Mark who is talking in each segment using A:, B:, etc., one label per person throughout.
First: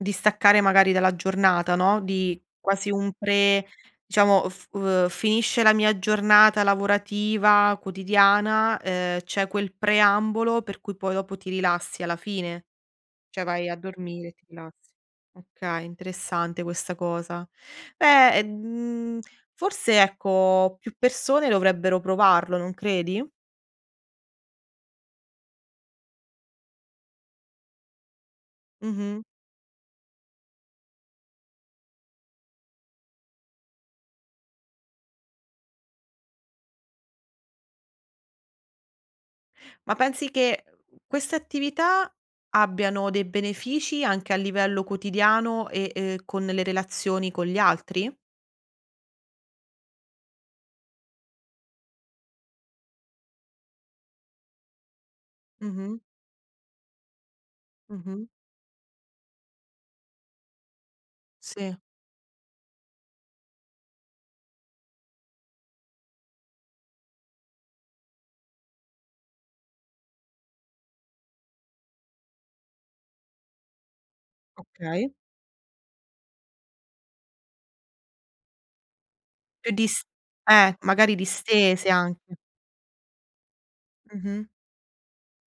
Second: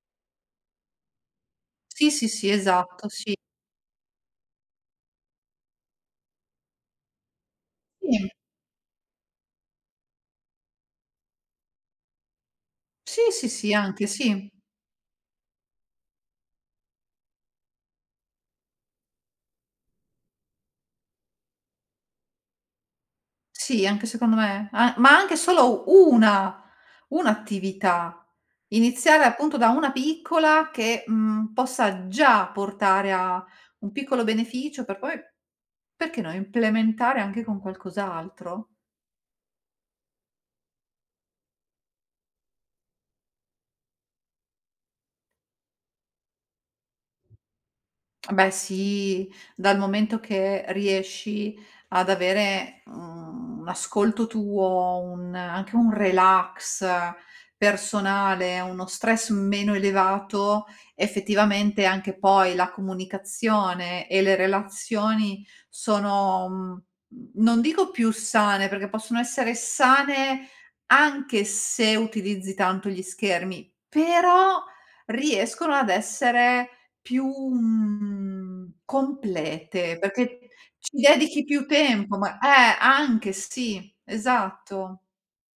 A: Di staccare magari dalla giornata, no,
B: Sì, sì,
A: di
B: sì,
A: quasi
B: esatto,
A: un
B: sì.
A: pre diciamo, f uhm, f finisce la mia giornata lavorativa
B: Sì.
A: quotidiana, uhm, c'è quel preambolo per cui poi dopo ti rilassi alla fine,
B: Sì,
A: cioè
B: sì,
A: vai
B: sì,
A: a
B: anche,
A: dormire e ti
B: sì.
A: rilassi. Okay, interessante questa cosa. Eh, mhmm, forse, ecco, più persone dovrebbero provarlo, non credi?
B: Sì, anche secondo me, a ma anche solo una 1 attività. Iniziare
A: Mh-mh.
B: appunto da una piccola che, mhmm, possa già portare a un piccolo beneficio per poi, perché no, implementare anche con qualcos'altro.
A: Ma pensi che, uhm, queste attività abbiano dei benefici anche a livello quotidiano e, uhm, con le relazioni con gli altri?
B: Beh, sì, dal momento che riesci ad avere, mhmm, un ascolto tuo, un anche un
A: Mh-mh.
B: relax
A: Mh-mh.
B: personale, uno stress meno elevato,
A: Sì.
B: effettivamente anche poi la comunicazione e le relazioni sono, mhmm, non dico più sane, perché possono essere sane anche se utilizzi tanto gli schermi, però
A: Okay.
B: riescono ad essere più, mhmm,
A: Più
B: complete,
A: dist
B: perché
A: eh,
B: ci
A: magari
B: dedichi più
A: distese
B: tempo
A: anche.
B: ma eh, anche, sì,
A: Mh-mh.
B: esatto.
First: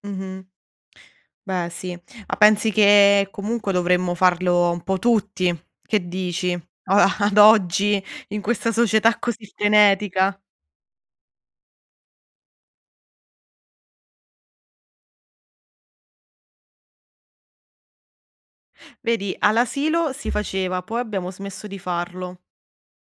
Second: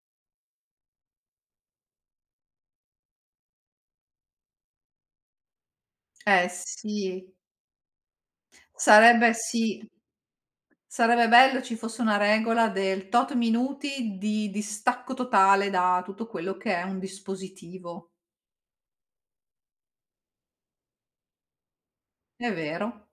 A: Mh-mh. Beh sì, ma pensi che comunque dovremmo farlo un po' tutti? Che
B: Eh
A: dici a
B: sì.
A: ad oggi, in questa società
B: Sarebbe
A: così
B: sì.
A: frenetica?
B: Sarebbe bello ci fosse una regola del tot minuti di distacco totale da tutto quello che è un dispositivo.
A: Vedi, all'asilo si faceva, poi abbiamo smesso di farlo.
B: È vero.